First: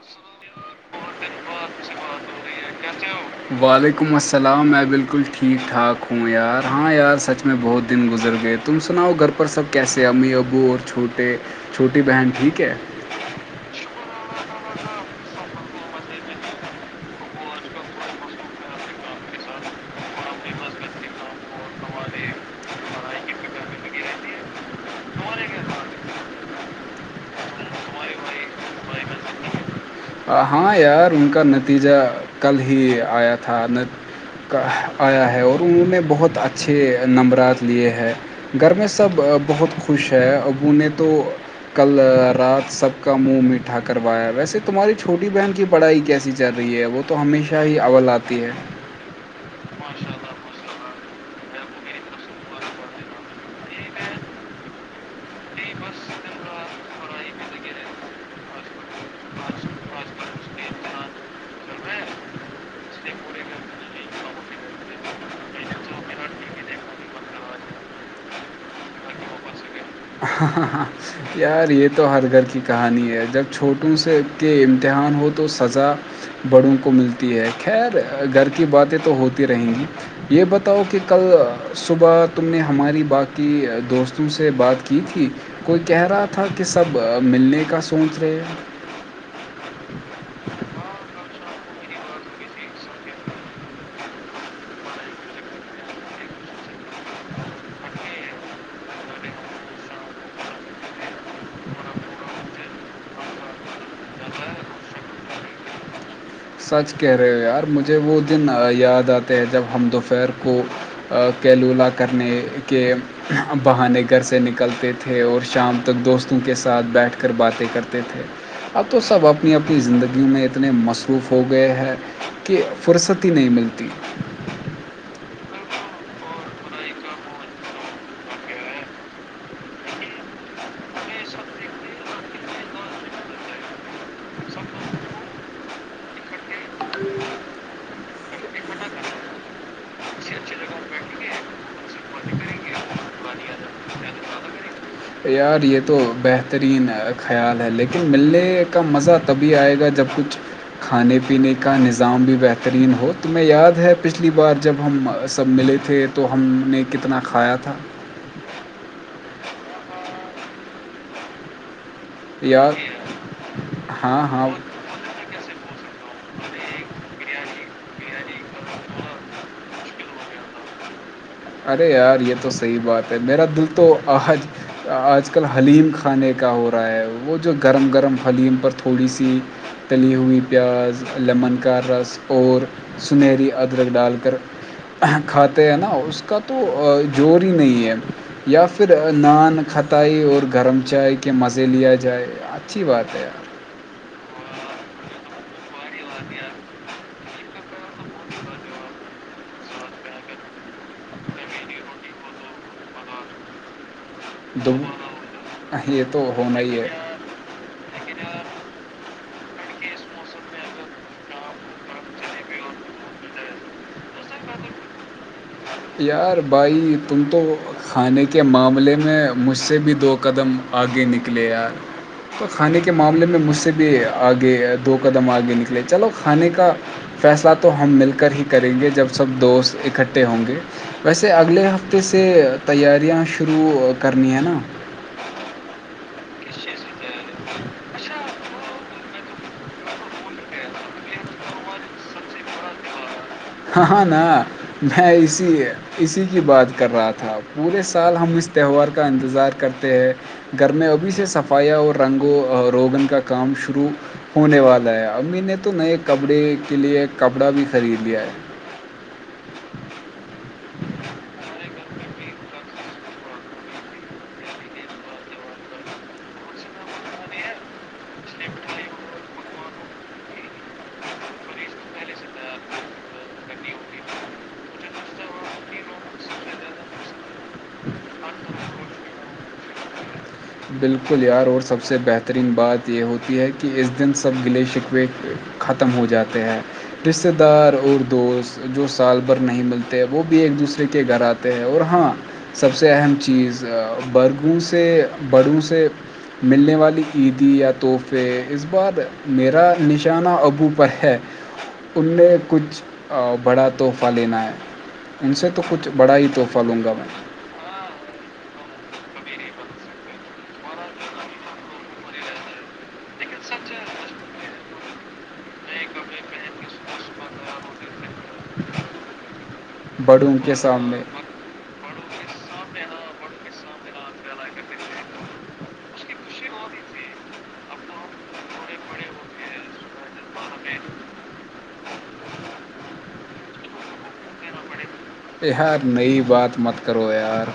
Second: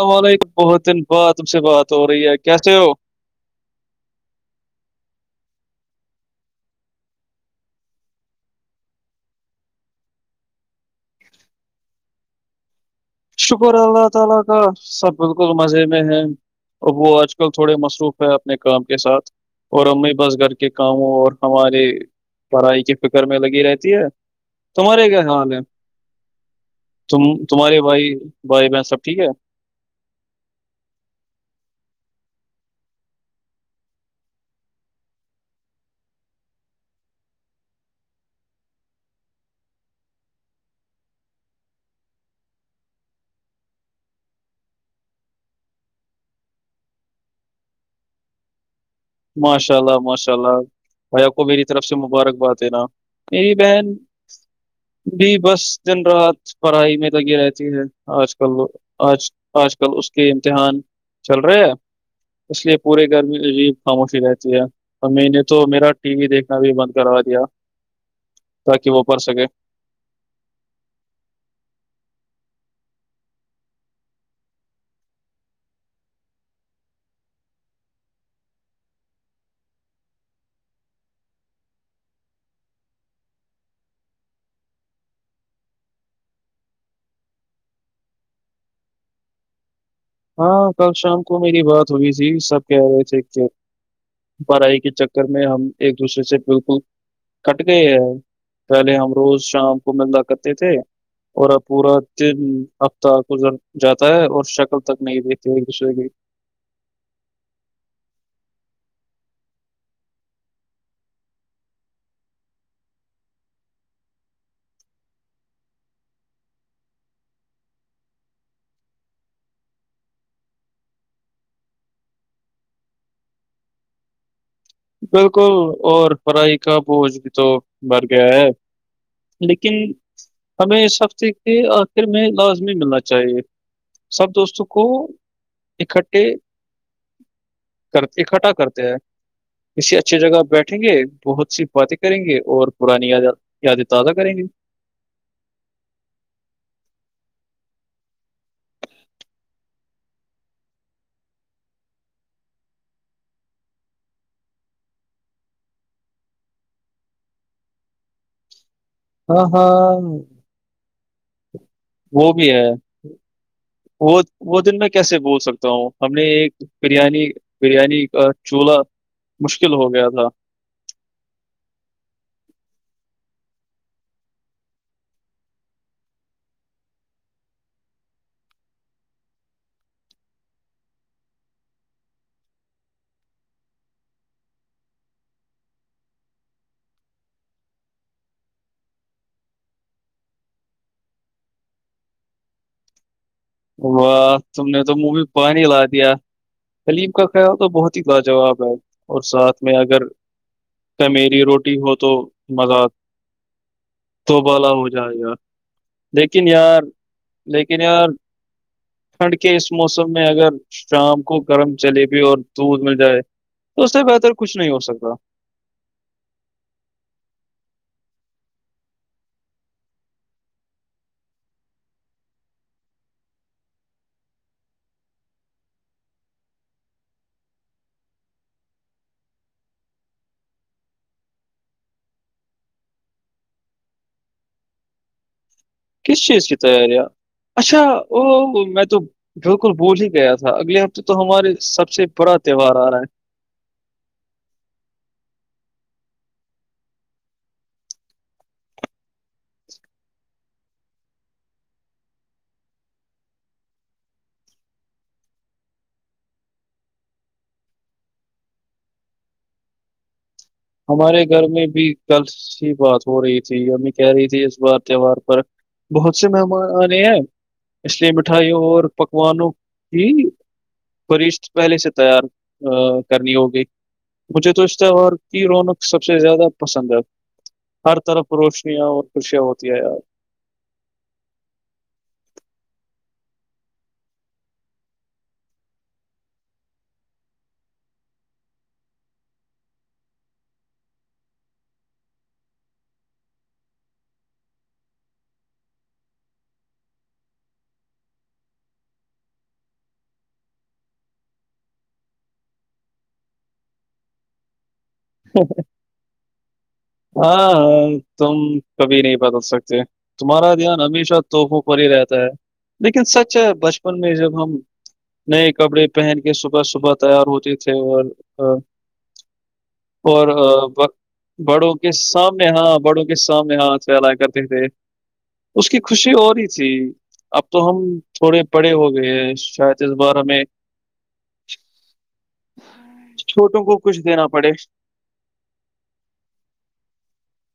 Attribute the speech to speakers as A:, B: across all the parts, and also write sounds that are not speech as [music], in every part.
A: اللام علیکم بہت دن بعد تم سے بات ہو رہی ہے کیسے ہو
B: وعلیکم السلام میں بالکل ٹھیک ٹھاک ہوں یار ہاں یار سچ میں بہت دن گزر گئے تم سناؤ گھر پر سب کیسے امی ابو اور چھوٹے چھوٹی بہن ٹھیک ہے
A: شکر اللہ تعالی کا سب بالکل مزے میں ہے اب وہ آج کل تھوڑے مصروف ہے اپنے کام کے ساتھ اور امی بس گھر کے کاموں اور ہماراری پڑھائی کی فکر میں لگی رہتی ہے تمہارے کیا حال ہے ت تمہارے بھائی بھائی بہ سب ٹھیک ہے
B: آ، ہاں یار ان کا نتیجہ کل ہی آیا تھا کا آیا ہے اور انہوں نے بہت اچھے نمبرات لیے ہیں گھر میں سب بہت خوش ہیں اب نے تو کل رات سب کا منہ میٹھا کروایا ویسے تمہاری چھوٹی بہن کی پڑھائی کیسی چل رہی ہے وہ تو ہمیشہ ہی اول آتی ہے
A: ماشاء اللہ ماشاء اللہ بھیا کو میری طرف سے مبارکباد دینا میری بہن بھی بس دن رات پڑھائی میں لگی رہتی ہے آج کل آج آج کل اس کے امتحان چل رہے ہیں اس لیے پورے گرمی عجی خاموشی رہتی ہے اور میں نے تو میرا ٹی وی دیکھنا بھی بند کروا دیا تاکہ وہ پڑھ سکے
B: ہاں ہاں ہاں یار یہ تو ہر گھر کی کہانی ہے جب چھوٹوں سے کے امتحان ہو تو سزا بڑوں کو ملتی ہے خیر گھر کی باتیں تو ہوتی رہیں گی یہ بتاؤ کہ کل صبح تم نے ہماری باقی دوستوں سے بات کی تھی کوئی کہہ رہا تھا کہ سب ملنے کا سوچ رہے ہیں
A: ہاں کل شام کو میری بات ہوئی تھی سب کہہ رہے تھے کہ بڑائی کے چکر میں ہم ایک دوسرے سے بالکل کٹ گئے ہیں پہلے ہم روز شام کو ملندا کرتے تھے اور اب پورا تین ہفتہ کو جاتا ہے اور شکل ت نہیں شوگے
B: سچ کہہ رہے ہو یار مجھے وہ دن یاد آتے ہیں جب ہم دوپہر کو کیلولہ کرنے کے بہانے گھر سے نکلتے تھے اور شام تک دوستوں کے ساتھ بیٹھ کر باتیں کرتے تھے اب تو سب اپنی اپنی زندگیوں میں اتنے مس پروف ہو گئے ہے کہ فرصت ہی نہیں ملتی
A: بالکل اور پڑھائی کا بوجھ بھی تو بر گیا ہے لیکن ہمیں اس ہفتے کے آخر میں لازمی ملنا چاہیے سب دوستوں کو اکٹھے کر اکھٹھا کرتے ہیں کسی اچھی جگہ بیٹھیں گے بہت سی باتیں کریں گے اور پرانی یاد یادیں تازہ کریں گے
B: یار یہ تو بہترین خیال ہے لیکن ملنے کا مزہ تبھی آئے گا جب کچھ کھانے پینے کا نظام بھی بہترین ہو تومیں یاد ہے پچھلی بار جب ہم سب ملے تو تھے تو ہم نے کتنا کھایا تھا
A: ہاں ہاں وہ بھی ہے
B: یار
A: وہ
B: ہاں ہاں
A: وہ دن میں کیسے بول سکتا ہوں ہم نے ایک بریانی بریانی کا چولہا مشکل ہو گیا تھا
B: ارے یار یہ تو صحیح بات ہے میرا دل تو آج آج کل حلیم کھانے کا ہو رہا ہے وہ جو گرم گرم حلیم پر تھوڑی سی تلی ہوئی پیاز لیمن کا رس اور سنہری ادرک ڈال کر کھاتے ہیں نا اس کا تو زور ہی نہیں ہے یا پھر نان کھتائی اور گرم چائے کے مزے لیا جائے اچھی بات ہے
A: واہ تم نے تو منہ میں پانی لا دیا کلیم کا تو بہت ہی لاجاب ہے اور ساتھ میں اگر میری روٹی ہو تو مزہ تو بالا
B: دو
A: ہو جائے یار
B: یہ تو
A: لیکن
B: ہونا ہی
A: یار
B: ہے
A: لیکن یار ٹھنڈ کے اس موسم میں اگر شام کو گرم جلیبی اور دودھ مل جائے تو اس سے بہتر کچھ نہیں ہو سکتا
B: یار بھائی تم تو کھانے کے معاملے میں مجھ سے بھی دو قدم آگے نکلے یار تو کھانے کے معاملے میں مجھ سے بھی آگے دو قدم آگے نکلے چلو کھانے کا فیصلہ تو ہم مل کر ہی کریں گے جب سب دوست اکٹھے ہوں گے ویسے اگلے ہفتے سے تیاریاں شروع کرنی ہیں نا
A: کس چیز کی تیاریاں اچھا ا میں تو بالکل بول ہی گیا تھا اگلے ہفتے تو ہمارے سب سے بڑا تہوہار آ رہا ہے
B: ہاں ہاں نا میں اسی ہے اسی کی بات کر رہا تھا پورے سال ہم اس تہوار کا انتظار کرتے ہیں گھر میں ابھی سے صفائیاں اور رنگ و روغن کا کام شروع ہونے والا ہے امی نے تو نئے کپڑے کے لیے کپڑا بھی خرید لیا ہے [inaudible]
A: ہمارے گھر میں بھی کل سی بات ہو رہی تھی ہممی کہہ رہی تھی اس بار تہوار پر بہت سے مہمان آنے ہیں اس لیے مٹھائیوں اور پکوانوں کی فرشت پہلے سے تیار کرنی ہوگی مجھے تو اس طرح اور کی رونق سب سے زیادہ پسند ہے ہر طرف روشنیاں اور خوشیاں ہوتی ہے یار
B: بالکل یار اور سب سے بہترین بات یہ ہوتی ہے کہ اس دن سب گلیشکو ختم ہو جاتے ہیں رشتے دار اور دوست جو سال بھر نہیں ملتے وہ بھی ایک دوسرے کے گھر آتے اور ہاں سب سے اہم چیز برگوں سے بڑوں سے ملنے والی عیدی یا تحفے اس بار میرا نشانہ ابو پر ہے انیں کچھ بڑا تحفہ لینا ہے ان سے تو کچھ بڑا ہی تحفہ لوں گا میں
A: ہاں ہ تم کبھی نہیں بدل سکتے تمہارا دھیان ہمیشہ تحفوں پر ہی رہتا ہے لیکن سچ ہے بچپن میں جب ہم نئے کپڑے پہن کے صبح صبح تیار ہوتے تھے اور اور
B: بڑوں کے سامنے
A: بڑوں کے سامنے ہاں بڑوں کے سامنے ہاں پھیلا کرتے تھے اس کی خوشی اور ہی تھی اب تو ہم تھوڑے بڑے ہو گئے ہیں شاید اس بار ہمیں
B: [inaudible]
A: چھوٹوں کو کچھ دینا پڑے
B: یہ ہار نئی بات مت کرو یار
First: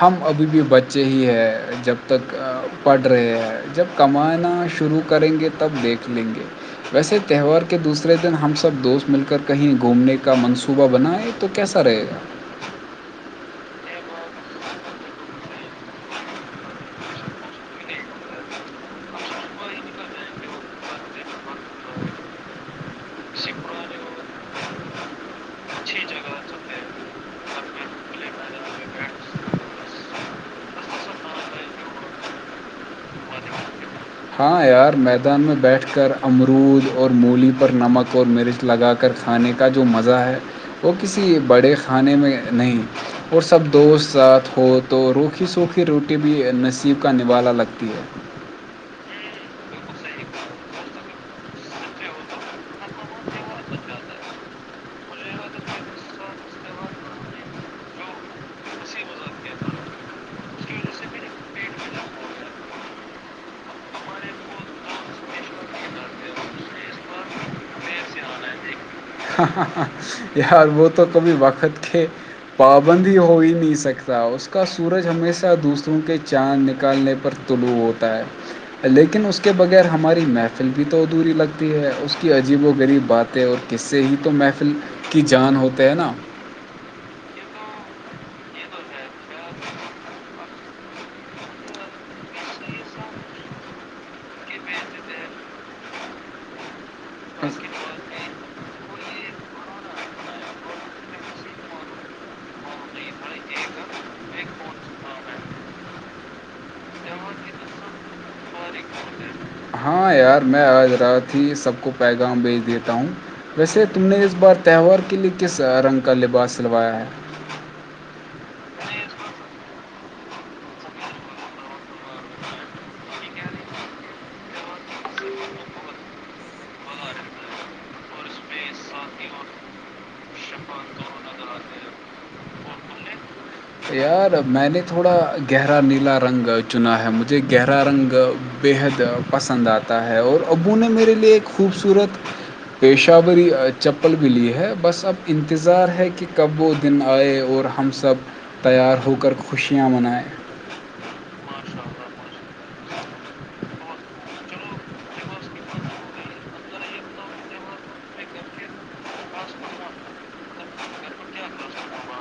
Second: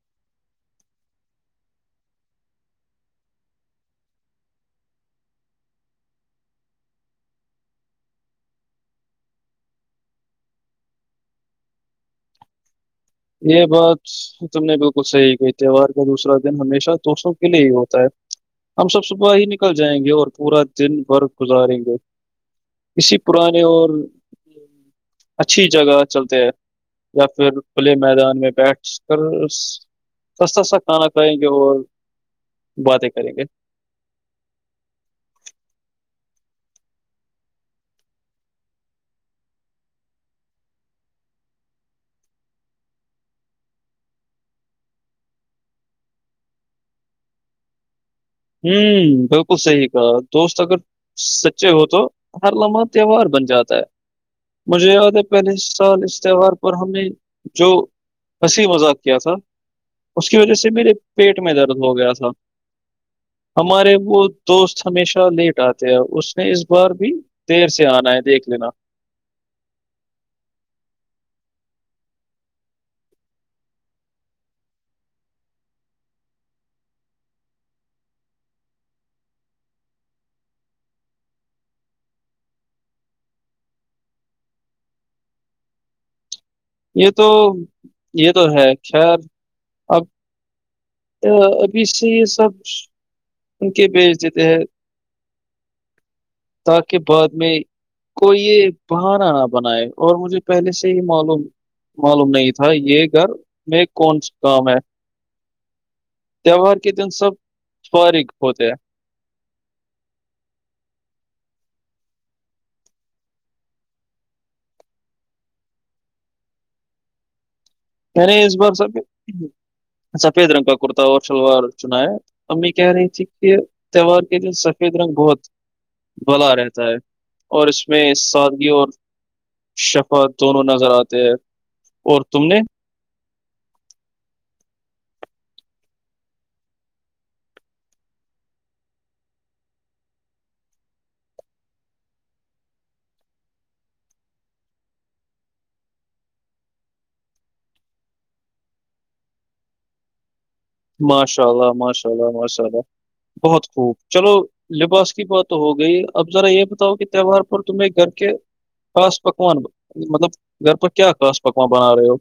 B: ہم ابھی بھی بچے ہی ہیں جب تک پڑھ رہے ہیں جب کمانا شروع کریں گے تب دیکھ لیں گے ویسے تہوار کے دوسرے دن ہم سب دوست مل کر کہیں گھومنے کا منصوبہ بنائے تو کیسا رہے گا
A: یہ بت تم نے بالکل صحیح کہ تہوار کا دوسر دن ہمیشہ دوستوں کے لیے ہی ہوتا ہے ہم سب صبح ہی نکل جائیں گے اور پورا دن بور گزاریں گے اسی پرانے اور اچھی جگہ چلتے ہے یا پھر پھلے میدان میں بیٹھ کر سسستتا کھانا کھائیں گے اور باتیں کریں گے
B: ہاں یار میدان میں بیٹھ کر امرود اور مولی پر نمک اور مرچ لگا کر کھانے کا جو مزہ ہے وہ کسی بڑے کھانے میں نہیں اور سب دوست ساتھ ہو تو روکھی سوکھی روٹی بھی نصیب کا نوالا لگتی ہے
A: ہوں بالکل صحیح کہا دوست اگر سچے ہو تو ہر لمحہ تہوار بن جاتا ہے مجھے یاد ہے پہلے سال اس تہوار پر ہمیں جو ہنسی مذاق کیا تھا اس کی وجہ سے میرے پیٹ میں درد ہو گیا تھا ہمارے وہ دوست ہمیشہ لیٹ آتے ہیں اس نے اس بار بھی دیر سے آنا ہے دیکھ لینا
B: یہار وہ تو کبھی بخت کے پابندی ہو ہی نہیں سکتا اس کا سورج ہمیشہ دوسروں کے چاند نکالنے پر طلوع ہوتا ہے لیکن اس کے بغیر ہماری محفل بھی تو ادھوری لگتی ہے اس کی عجیب و غریب باتیں اور کس سے ہی تو محفل کی جان ہوتے ہے نا
A: یہ تو یہ تو ہے خیر
B: ہ
A: تو ابھی سے یہ سب ان کے بیچ دیتے ہیں تاکہ بعد میں کو یہ بہانا نہ بنائے اور مجھے پہلے سے ہی معلوم معلوم نہیں تھا یہ گھر میں کونا کام ہے تہوار کے دن سب فارغ ہوتے ہیں
B: ہاں یار میں آج رات ہی سب کو پیغام بیج دیتا ہوں ویسے تم نے اس بار تہوار کے لیے کس رنگ کا لباس سلوایا ہے
A: میں نے اس بار سف سفید رنگ کا کرتا اور شلوار چنایا ہے امی کہہ رہی تھی کہ تہوار کے دے سفید رنگ ہوت بلا رہتا ہے اور اس میں سادگی اور شفا دونوں نظر آتے ہیں اور تم نے
B: یار میں نے تھوڑا گہرا نیلا رنگ چنا ہے مجھے گہرا رنگ بےحد پسند آتا ہے اور ابو نے میرے لیے ایک خوبصورت پیشہ ی چپل بھی لی ہے بس اب انتظار ہے کہ کب وہ دن آئے اور ہم سب تیار ہو کر خوشیاں منائیں
A: ماشاء اللہ ماشاء اللہ ماشاء اللہ بہت خوب چلو لباس کی بات تو ہو گئی اب ذرا یہ بتاؤ کہ تہوار پر تمہیں گھر کے خاص پکوان مطلب گھر پر کیا خا پکوان بنا رہے ہو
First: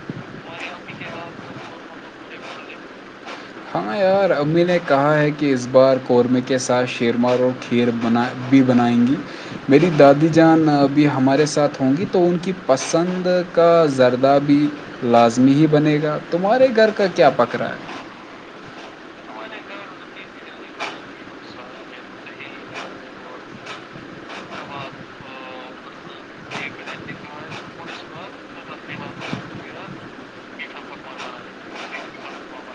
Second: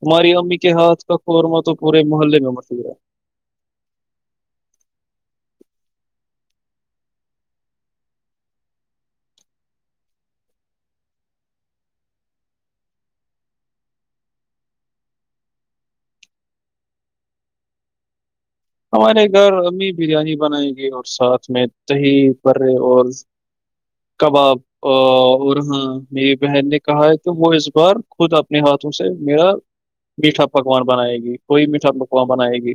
A: تمہاری امی کے ہاتھ کا قورمہ تو پورے محلے میں مچ گیا ہے
B: ہاں یار امی نے کہا ہے کہ اس بار قورمے کے ساتھ شیرما روٹ ہیئر بنا بھی بنائیں گی میری دادی جانب ہمارے ساتھ ہوں گی تو ان کی پسند کا زردہ بھی لازمی ہی بنے گا تمہارے گھر کا کیا پک رہا ہے
A: ہمارے گھر امی بریانی بنائیں گے اور ساتھ میں دہی پرے اور کباب اور اور ہاں میری بہن نے کہا ہے کہ وہ اس بار خود اپنے ہاتھوں سے میرا میٹھا پکوان بنائے گی کوئی میٹھا پکوان بنائے گی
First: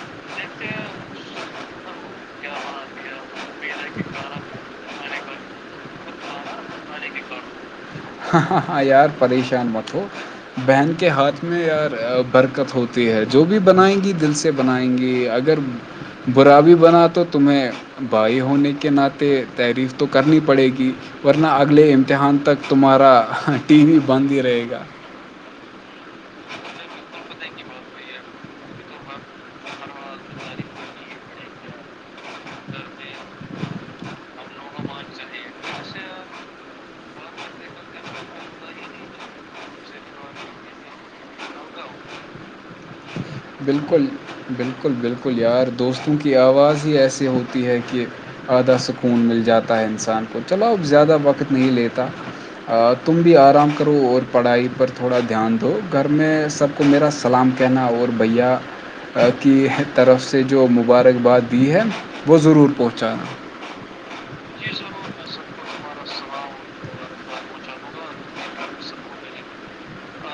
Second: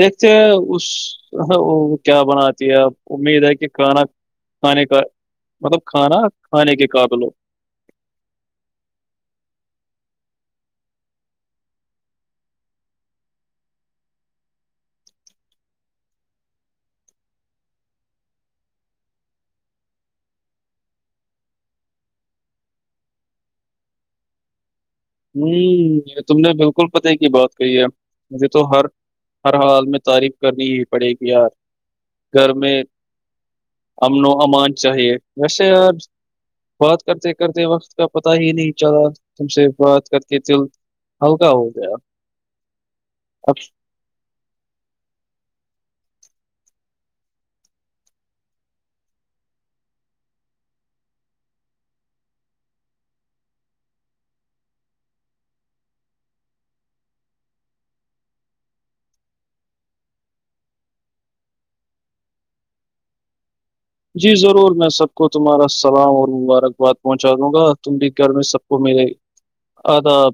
A: دیکھتے ہیں اس وہ کیا بناتی ہے آپ امید ہے کہ کھانا کھانے کا مطلب کھانا کھانے کے قابلوں
B: ہاں ہ ہاں یار پریشان مت ہو بہن کے ہاتھ میں یار برکت ہوتی ہے جو بھی بنائیں گی دل سے سے بنائیں گی اگر برا بھی بنا تو تمہیں بھائی ہونے کے ناطے تعریف تو کرنی پڑے گی ورنہ اگلے امتحان تک تمہارا ٹی وی بند ہی رہے گا
A: ہمم یہ تم نے بالکل پتے کی بات کہی ہے مجھے تو ہر ہر حال میں تعریف کرنی ہی پڑے گی یار گھر میں امن و امان چاہیے یار بات کرتے کرتے وقت کا پتا ہی نہیں چلا تم سے بات کر کے دل ہلکا ہو گیا اب
B: بالکل بالکل بالکل یار دوستوں کی آواز ہی ایسی ہوتی ہے کہ آدھا سکون مل جاتا ہے انسان کو چلو اب زیادہ وقت نہیں لیتا تم بھی آرام کرو اور پڑھائی پر تھوڑا دھیان دو گھر میں سب کو میرا سلام کہنا اور بھیا کی طرف سے جو مبارکباد دی ہے وہ ضرور پہنچانا
A: جی ضرور میں سب کو تمہارا سلام اور مبارکباد پہنچا دوں گا تم بھی گھر میں سب کو میرے آداب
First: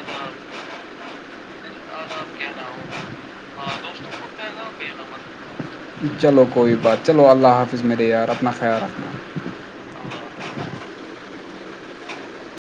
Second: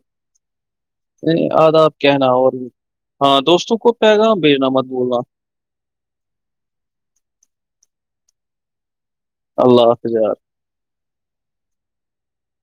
A: نہیں آداب کہنا اور بھی ہاں دوستوں کو پیغام بھیجنا مت بولنا
B: چلو کوئی بات چلو اللہ حافظ میرے یار اپنا خیال رکھنا
A: اللہ حافظ یار